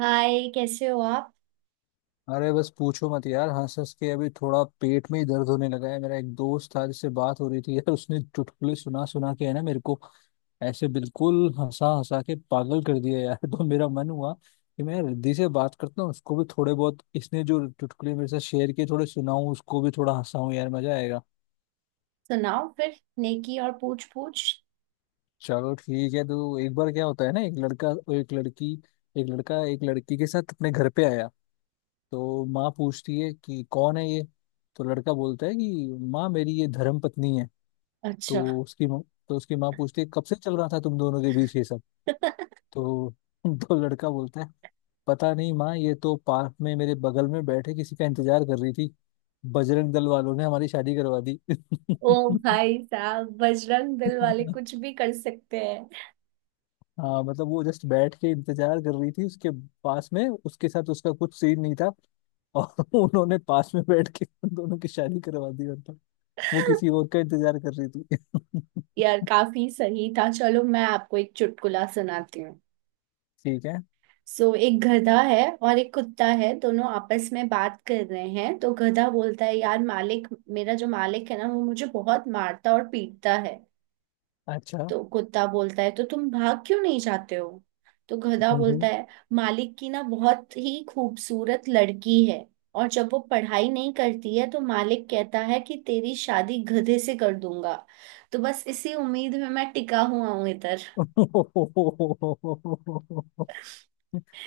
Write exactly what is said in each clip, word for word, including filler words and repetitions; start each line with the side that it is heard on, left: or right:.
right: हाय, कैसे हो आप।
left: अरे बस पूछो मत यार, हंस हंस के अभी थोड़ा पेट में ही दर्द होने लगा है। मेरा एक दोस्त था जिससे बात हो रही थी यार, उसने चुटकुले सुना सुना के है ना मेरे को ऐसे बिल्कुल हंसा हंसा के पागल कर दिया यार। तो मेरा मन हुआ कि मैं रिद्धि से बात करता हूँ, उसको भी थोड़े बहुत इसने जो चुटकुले मेरे साथ शेयर किए थोड़े सुनाऊं, उसको भी थोड़ा हंसाऊं यार, मजा आएगा।
right: सुनाओ फिर। नेकी और पूछ पूछ।
left: चलो ठीक है। तो एक बार क्या होता है ना, एक लड़का और एक लड़की, एक लड़का एक लड़की के साथ अपने घर पे आया। तो माँ पूछती है कि कौन है ये। तो लड़का बोलता है कि माँ मेरी ये धर्म पत्नी है। तो
right: अच्छा।
left: उसकी माँ, तो उसकी माँ पूछती है, कब से चल रहा था तुम दोनों के बीच ये सब। तो तो लड़का बोलता है, पता नहीं माँ, ये तो पार्क में मेरे बगल में बैठे किसी का इंतजार कर रही थी, बजरंग दल वालों ने हमारी शादी करवा दी।
right: ओ भाई साहब, बजरंग दल वाले कुछ भी कर सकते हैं।
left: हाँ, मतलब वो जस्ट बैठ के इंतजार कर रही थी उसके पास में, उसके साथ उसका कुछ सीन नहीं था। और उन्होंने पास में बैठ के उन दोनों की शादी करवा दी, मतलब वो किसी और का इंतजार कर रही थी।
right: यार, काफी सही था। चलो, मैं आपको एक चुटकुला सुनाती हूँ।
left: ठीक है।
right: सो, एक गधा है और एक कुत्ता है। दोनों आपस में बात कर रहे हैं। तो गधा बोलता है, यार मालिक, मेरा जो मालिक है ना वो मुझे बहुत मारता और पीटता है।
left: अच्छा।
right: तो कुत्ता बोलता है, तो तुम भाग क्यों नहीं जाते हो? तो गधा बोलता
left: हम्म।
right: है, मालिक की ना बहुत ही खूबसूरत लड़की है। और जब वो पढ़ाई नहीं करती है तो मालिक कहता है कि तेरी शादी गधे से कर दूंगा। तो बस इसी उम्मीद में मैं टिका हुआ हूं इधर।
left: हम्म।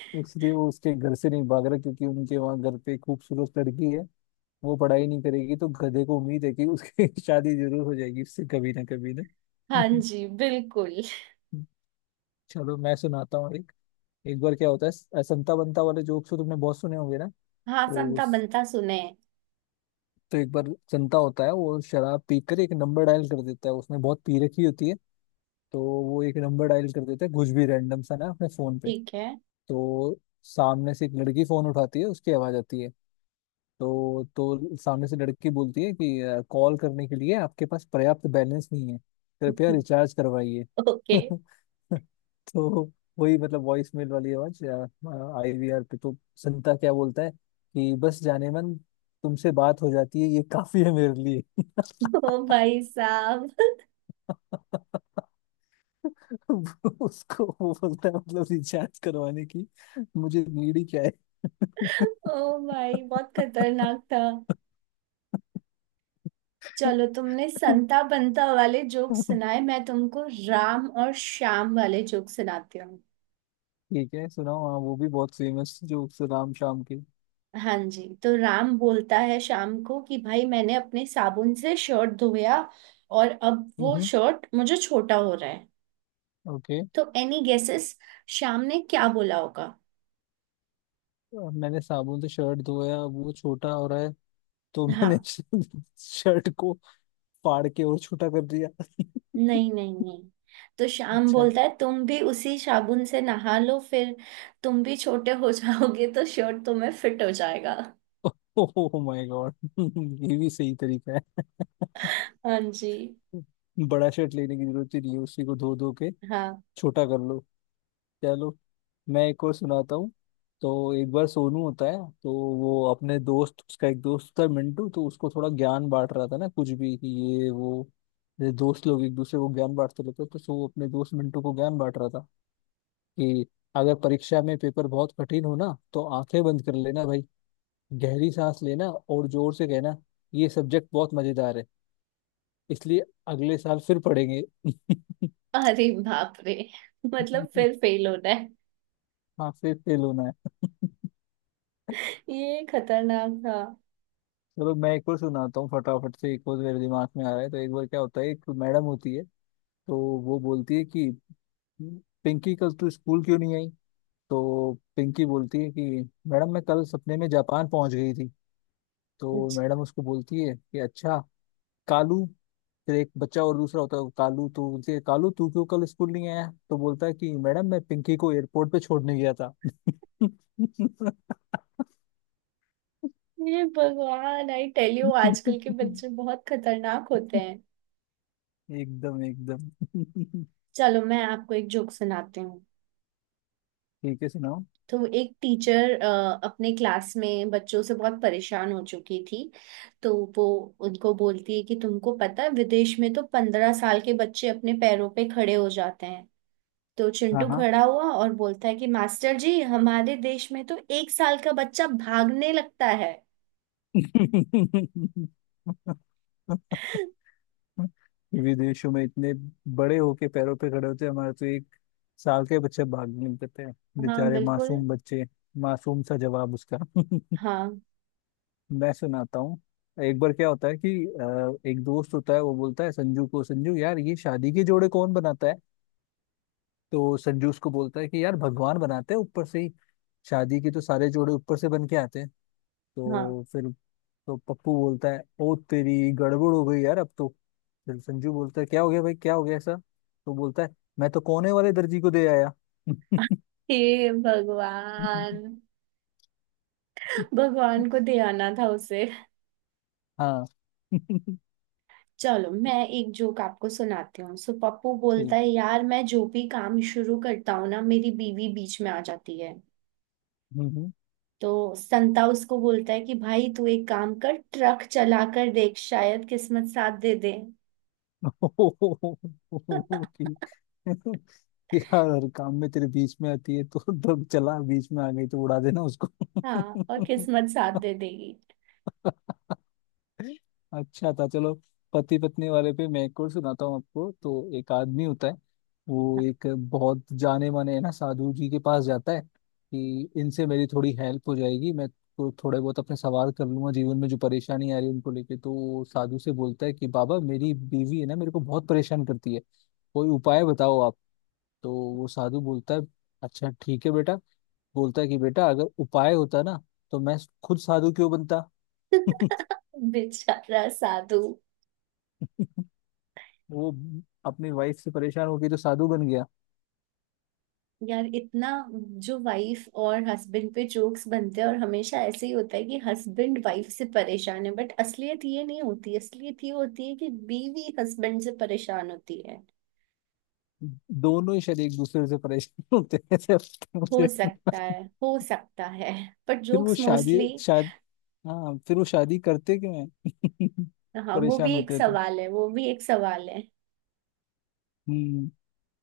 left: इसलिए वो उसके घर से नहीं भाग रहा, क्योंकि उनके वहाँ घर पे एक खूबसूरत लड़की है। वो पढ़ाई नहीं करेगी तो गधे को उम्मीद है कि उसकी शादी जरूर हो जाएगी उससे कभी ना कभी ना।
right: हाँ जी, बिल्कुल।
left: चलो, मैं सुनाता हूँ एक। एक बार क्या होता है, संता बंता वाले जोक्स तो तुमने बहुत सुने होंगे ना।
right: हाँ,
left: तो
right: संता बनता सुने।
left: तो एक बार जनता होता है, वो शराब पीकर एक नंबर डायल कर देता है, उसने बहुत पी रखी होती है। तो वो एक नंबर डायल कर देता है कुछ भी रैंडम सा ना अपने फोन पे।
right: ठीक है।
left: तो सामने से एक लड़की फोन उठाती है, उसकी आवाज आती है। तो तो सामने से लड़की बोलती है कि अ, कॉल करने के लिए आपके पास पर्याप्त बैलेंस नहीं है, कृपया रिचार्ज करवाइए।
right: ओके।
left: तो वही मतलब वॉइस मेल वाली आवाज, आईवीआर पे। तो संता क्या बोलता है कि बस जाने मन, तुमसे बात हो जाती है, ये काफी है मेरे लिए।
right: ओ भाई साहब।
left: उसको वो बोलता है, मतलब रिचार्ज करवाने की मुझे नीड ही क्या है।
right: ओ भाई, बहुत खतरनाक था। चलो, तुमने
left: ठीक
right: संता बंता वाले जोक सुनाए, मैं तुमको राम और श्याम वाले जोक सुनाती हूँ।
left: है, सुनाओ। हाँ, वो भी बहुत फेमस जोक्स, राम शाम के।
right: हाँ जी, तो राम बोलता है शाम को कि भाई, मैंने अपने साबुन से शर्ट धोया और अब वो
left: हम्म।
right: शर्ट मुझे छोटा हो रहा है।
left: ओके।
right: तो एनी गेसेस, श्याम ने क्या बोला होगा?
left: मैंने साबुन से शर्ट धोया वो छोटा हो रहा है, तो
right: हाँ।
left: मैंने शर्ट को फाड़ के और छोटा कर दिया।
right: नहीं नहीं नहीं। तो श्याम
left: अच्छा।
right: बोलता है, तुम भी उसी साबुन से नहा लो फिर। तुम भी छोटे हो जाओगे तो शर्ट तुम्हें फिट हो जाएगा।
left: Oh my God. ये भी सही तरीका है।
right: हाँ जी।
left: बड़ा शर्ट लेने की जरूरत ही नहीं है, उसी को धो धो के
right: हाँ।
left: छोटा कर लो। चलो मैं एक और सुनाता हूँ। तो एक बार सोनू होता है, तो वो अपने दोस्त, उसका एक दोस्त था मिंटू, तो उसको थोड़ा ज्ञान बांट रहा था ना कुछ भी, कि ये वो, ये दोस्त लोग एक दूसरे को ज्ञान बांटते रहते हैं। तो सो वो अपने दोस्त मिंटू को ज्ञान बांट रहा था कि अगर परीक्षा में पेपर बहुत कठिन हो ना, तो आंखें बंद कर लेना भाई, गहरी सांस लेना, और जोर से कहना, ये सब्जेक्ट बहुत मजेदार है, इसलिए अगले साल फिर पढ़ेंगे।
right: अरे बाप रे, मतलब फिर फेल होना है।
left: हाँ, फिर फेल होना है।
right: ये खतरनाक था।
left: चलो मैं एक और सुनाता हूँ, फटाफट से, एक और मेरे दिमाग में आ रहा है। तो एक बार क्या होता है, एक मैडम होती है। तो वो बोलती है कि पिंकी कल तू स्कूल क्यों नहीं आई। तो पिंकी बोलती है कि मैडम मैं कल सपने में जापान पहुंच गई थी। तो
right: अच्छा।
left: मैडम उसको बोलती है कि अच्छा। कालू, फिर एक बच्चा और दूसरा होता है कालू, तो बोलती है, कालू तू क्यों कल स्कूल नहीं आया। तो बोलता है कि मैडम मैं पिंकी को एयरपोर्ट पे छोड़ने गया था।
right: ये भगवान, आई टेल यू, आजकल के बच्चे बहुत खतरनाक होते हैं।
left: एकदम एकदम।
right: चलो, मैं आपको एक जोक सुनाती हूँ।
left: ठीक है, सुनाओ।
right: तो एक टीचर अपने क्लास में बच्चों से बहुत परेशान हो चुकी थी। तो वो उनको बोलती है कि तुमको पता है, विदेश में तो पंद्रह साल के बच्चे अपने पैरों पे खड़े हो जाते हैं। तो
left: हाँ
right: चिंटू
left: हाँ।
right: खड़ा हुआ और बोलता है कि मास्टर जी, हमारे देश में तो एक साल का बच्चा भागने लगता है।
left: विदेशों में इतने बड़े होके पैरों पे खड़े होते हैं, हमारे तो एक साल के बच्चे भाग निकलते हैं।
right: हाँ
left: बेचारे
right: बिल्कुल।
left: मासूम बच्चे। मासूम सा जवाब उसका।
right: हाँ
left: मैं सुनाता हूँ। एक बार क्या होता है कि अ, एक दोस्त होता है, वो बोलता है संजू को, संजू यार ये शादी के जोड़े कौन बनाता है। तो संजू उसको बोलता है कि यार भगवान बनाते हैं ऊपर से ही, शादी के तो सारे जोड़े ऊपर से बन के आते हैं।
right: हाँ।
left: तो फिर, तो पप्पू बोलता है, ओ तेरी गड़बड़ हो गई यार अब तो। फिर संजू बोलता है, क्या हो गया भाई, क्या हो गया ऐसा। तो बोलता है, मैं तो कोने वाले दर्जी को दे आया।
right: हे भगवान, भगवान को ध्याना था उसे।
left: हाँ।
right: चलो, मैं एक जोक आपको सुनाती हूँ। सो पप्पू बोलता
left: ठीक।
right: है, यार मैं जो भी काम शुरू करता हूँ ना, मेरी बीवी बीच में आ जाती है।
left: हम्म, हम्म।
right: तो संता उसको बोलता है कि भाई, तू एक काम कर, ट्रक चला कर देख, शायद किस्मत साथ दे दे।
left: ठीक यार, हर काम में तेरे बीच में आती है, तो ट्रक चला, बीच में आ गई तो उड़ा देना उसको।
right: हाँ, और किस्मत साथ दे देगी।
left: अच्छा था। चलो, पति पत्नी वाले पे मैं एक और सुनाता हूँ आपको। तो एक आदमी होता है, वो
right: हाँ,
left: एक बहुत जाने माने है ना साधु जी के पास जाता है, कि इनसे मेरी थोड़ी हेल्प हो जाएगी, मैं तो थोड़े बहुत अपने सवाल कर लूंगा जीवन में जो परेशानी आ रही है उनको लेके। तो वो साधु से बोलता है कि बाबा मेरी बीवी है ना, मेरे को बहुत परेशान करती है, कोई उपाय बताओ आप। तो वो साधु बोलता है, अच्छा ठीक है बेटा। बोलता है कि बेटा, अगर उपाय होता ना, तो मैं खुद साधु क्यों बनता।
right: बेचारा साधु।
left: वो अपनी वाइफ से परेशान होके जो साधु बन गया।
right: यार, इतना जो वाइफ और हस्बैंड पे जोक्स बनते हैं, और हमेशा ऐसे ही होता है कि हस्बैंड वाइफ से परेशान है, बट असलियत ये नहीं होती। असलियत ये होती है कि बीवी हस्बैंड से परेशान होती है।
left: दोनों ही शायद एक दूसरे से परेशान होते हैं, ऐसे लगता है
right: हो
left: मुझे।
right: सकता है, हो सकता है। पर
left: फिर वो
right: जोक्स
left: शादी
right: मोस्टली।
left: शाद हाँ, फिर वो शादी करते क्यों है?
right: हाँ, वो भी
left: परेशान
right: एक
left: होते हैं तो।
right: सवाल है, वो भी एक सवाल है।
left: हम्म।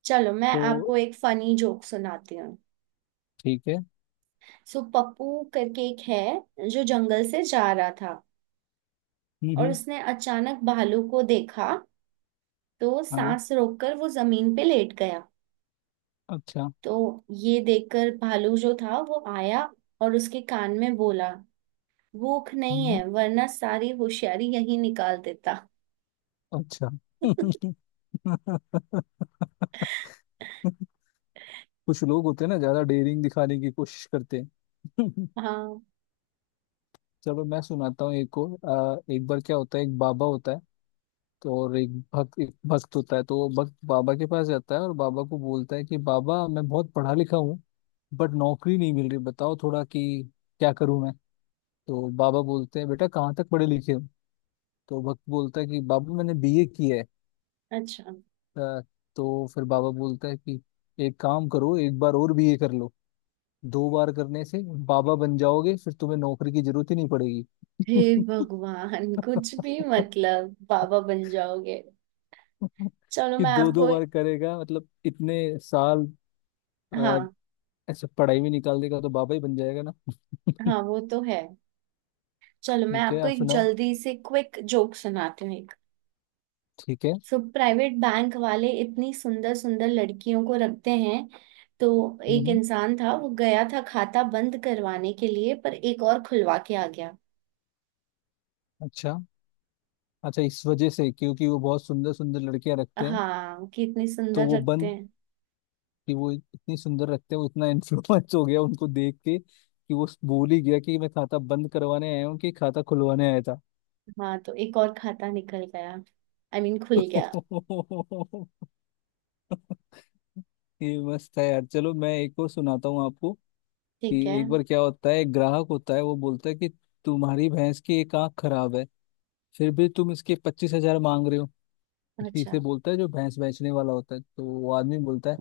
right: चलो, मैं
left: तो
right: आपको एक फनी जोक सुनाती हूँ।
left: ठीक है।
right: सो पप्पू करके एक है जो जंगल से जा रहा था,
left: हम्म,
right: और
left: हम्म।
right: उसने अचानक भालू को देखा। तो
left: हाँ।
right: सांस रोककर वो जमीन पे लेट गया।
left: अच्छा।
right: तो ये देखकर भालू जो था वो आया, और उसके कान में बोला, भूख नहीं
left: हम्म।
right: है, वरना सारी होशियारी यही निकाल देता।
left: अच्छा। कुछ लोग होते हैं ना, ज्यादा डेयरिंग दिखाने की कोशिश करते हैं।
right: हाँ।
left: चलो मैं सुनाता हूँ एक को, अ, एक बार क्या होता है, एक बाबा होता है। तो और एक भक्त एक भक्त होता है। तो वो भक्त बाबा के पास जाता है और बाबा को बोलता है कि बाबा मैं बहुत पढ़ा लिखा हूँ, बट नौकरी नहीं मिल रही, बताओ थोड़ा कि क्या करूँ मैं। तो बाबा बोलते हैं, बेटा कहाँ तक पढ़े लिखे हो। तो भक्त बोलता है कि बाबा मैंने बीए किया है।
right: अच्छा।
left: अ, तो फिर बाबा बोलता है कि एक काम करो, एक बार और बीए कर लो, दो बार करने से बाबा बन जाओगे, फिर तुम्हें नौकरी की जरूरत ही नहीं पड़ेगी।
right: हे
left: कि
right: भगवान, कुछ भी, मतलब बाबा बन जाओगे। चलो मैं
left: दो दो
right: आपको।
left: बार करेगा, मतलब इतने साल आ,
right: हाँ।
left: ऐसे पढ़ाई में निकाल देगा, तो बाबा ही बन जाएगा ना।
right: हाँ, वो तो है। चलो, मैं
left: ठीक है,
right: आपको
left: आप
right: एक
left: सुनाओ।
right: जल्दी से क्विक जोक सुनाती हूँ।
left: ठीक है।
right: सो प्राइवेट बैंक वाले इतनी सुंदर सुंदर लड़कियों को रखते हैं। तो एक
left: हम्म।
right: इंसान था, वो गया था खाता बंद करवाने के लिए, पर एक और खुलवा के आ गया।
left: अच्छा। अच्छा, इस वजह से, क्योंकि वो बहुत सुंदर सुंदर लड़कियां रखते हैं।
right: हाँ, कि इतनी
left: तो
right: सुंदर
left: वो
right: रखते
left: बन
right: हैं।
left: कि वो इतनी सुंदर रखते हैं, वो इतना इन्फ्लुएंस हो गया उनको देख के कि वो भूल ही गया कि मैं खाता बंद करवाने आया हूँ कि खाता खुलवाने आया था।
right: हाँ, तो एक और खाता निकल गया, आई I मीन mean, खुल गया।
left: ये मस्त है यार, चलो मैं एक और सुनाता हूँ आपको,
right: ठीक है।
left: कि एक बार क्या होता है, एक ग्राहक होता है, वो बोलता है कि तुम्हारी भैंस की एक आंख खराब है, फिर भी तुम इसके पच्चीस हजार मांग रहे हो, किसी
right: अच्छा।
left: से बोलता है जो भैंस बेचने वाला होता है। तो वो आदमी बोलता है,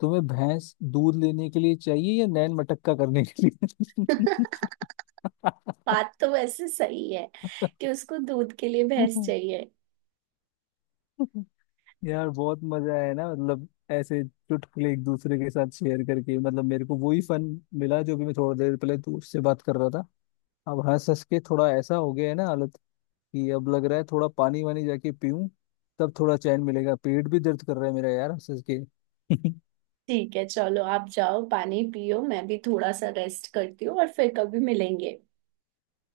left: तुम्हें भैंस दूध लेने के लिए चाहिए या नैन मटक्का करने के लिए।
right: बात तो वैसे सही है कि उसको दूध के लिए भैंस चाहिए।
left: यार बहुत मजा आया ना, मतलब ऐसे चुटकुले एक दूसरे के साथ शेयर करके, मतलब मेरे को वही फन मिला, जो भी मैं थोड़ी देर पहले तू उससे बात कर रहा था। अब हंस हंस के थोड़ा ऐसा हो गया है ना हालत, कि अब लग रहा है थोड़ा पानी वानी जाके पीऊं, तब थोड़ा चैन मिलेगा। पेट भी दर्द कर रहा है मेरा यार, हंस हंस के।
right: ठीक है, चलो आप जाओ पानी पियो, मैं भी थोड़ा सा रेस्ट करती हूँ, और फिर कभी मिलेंगे।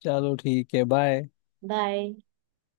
left: चलो ठीक है, बाय।
right: बाय।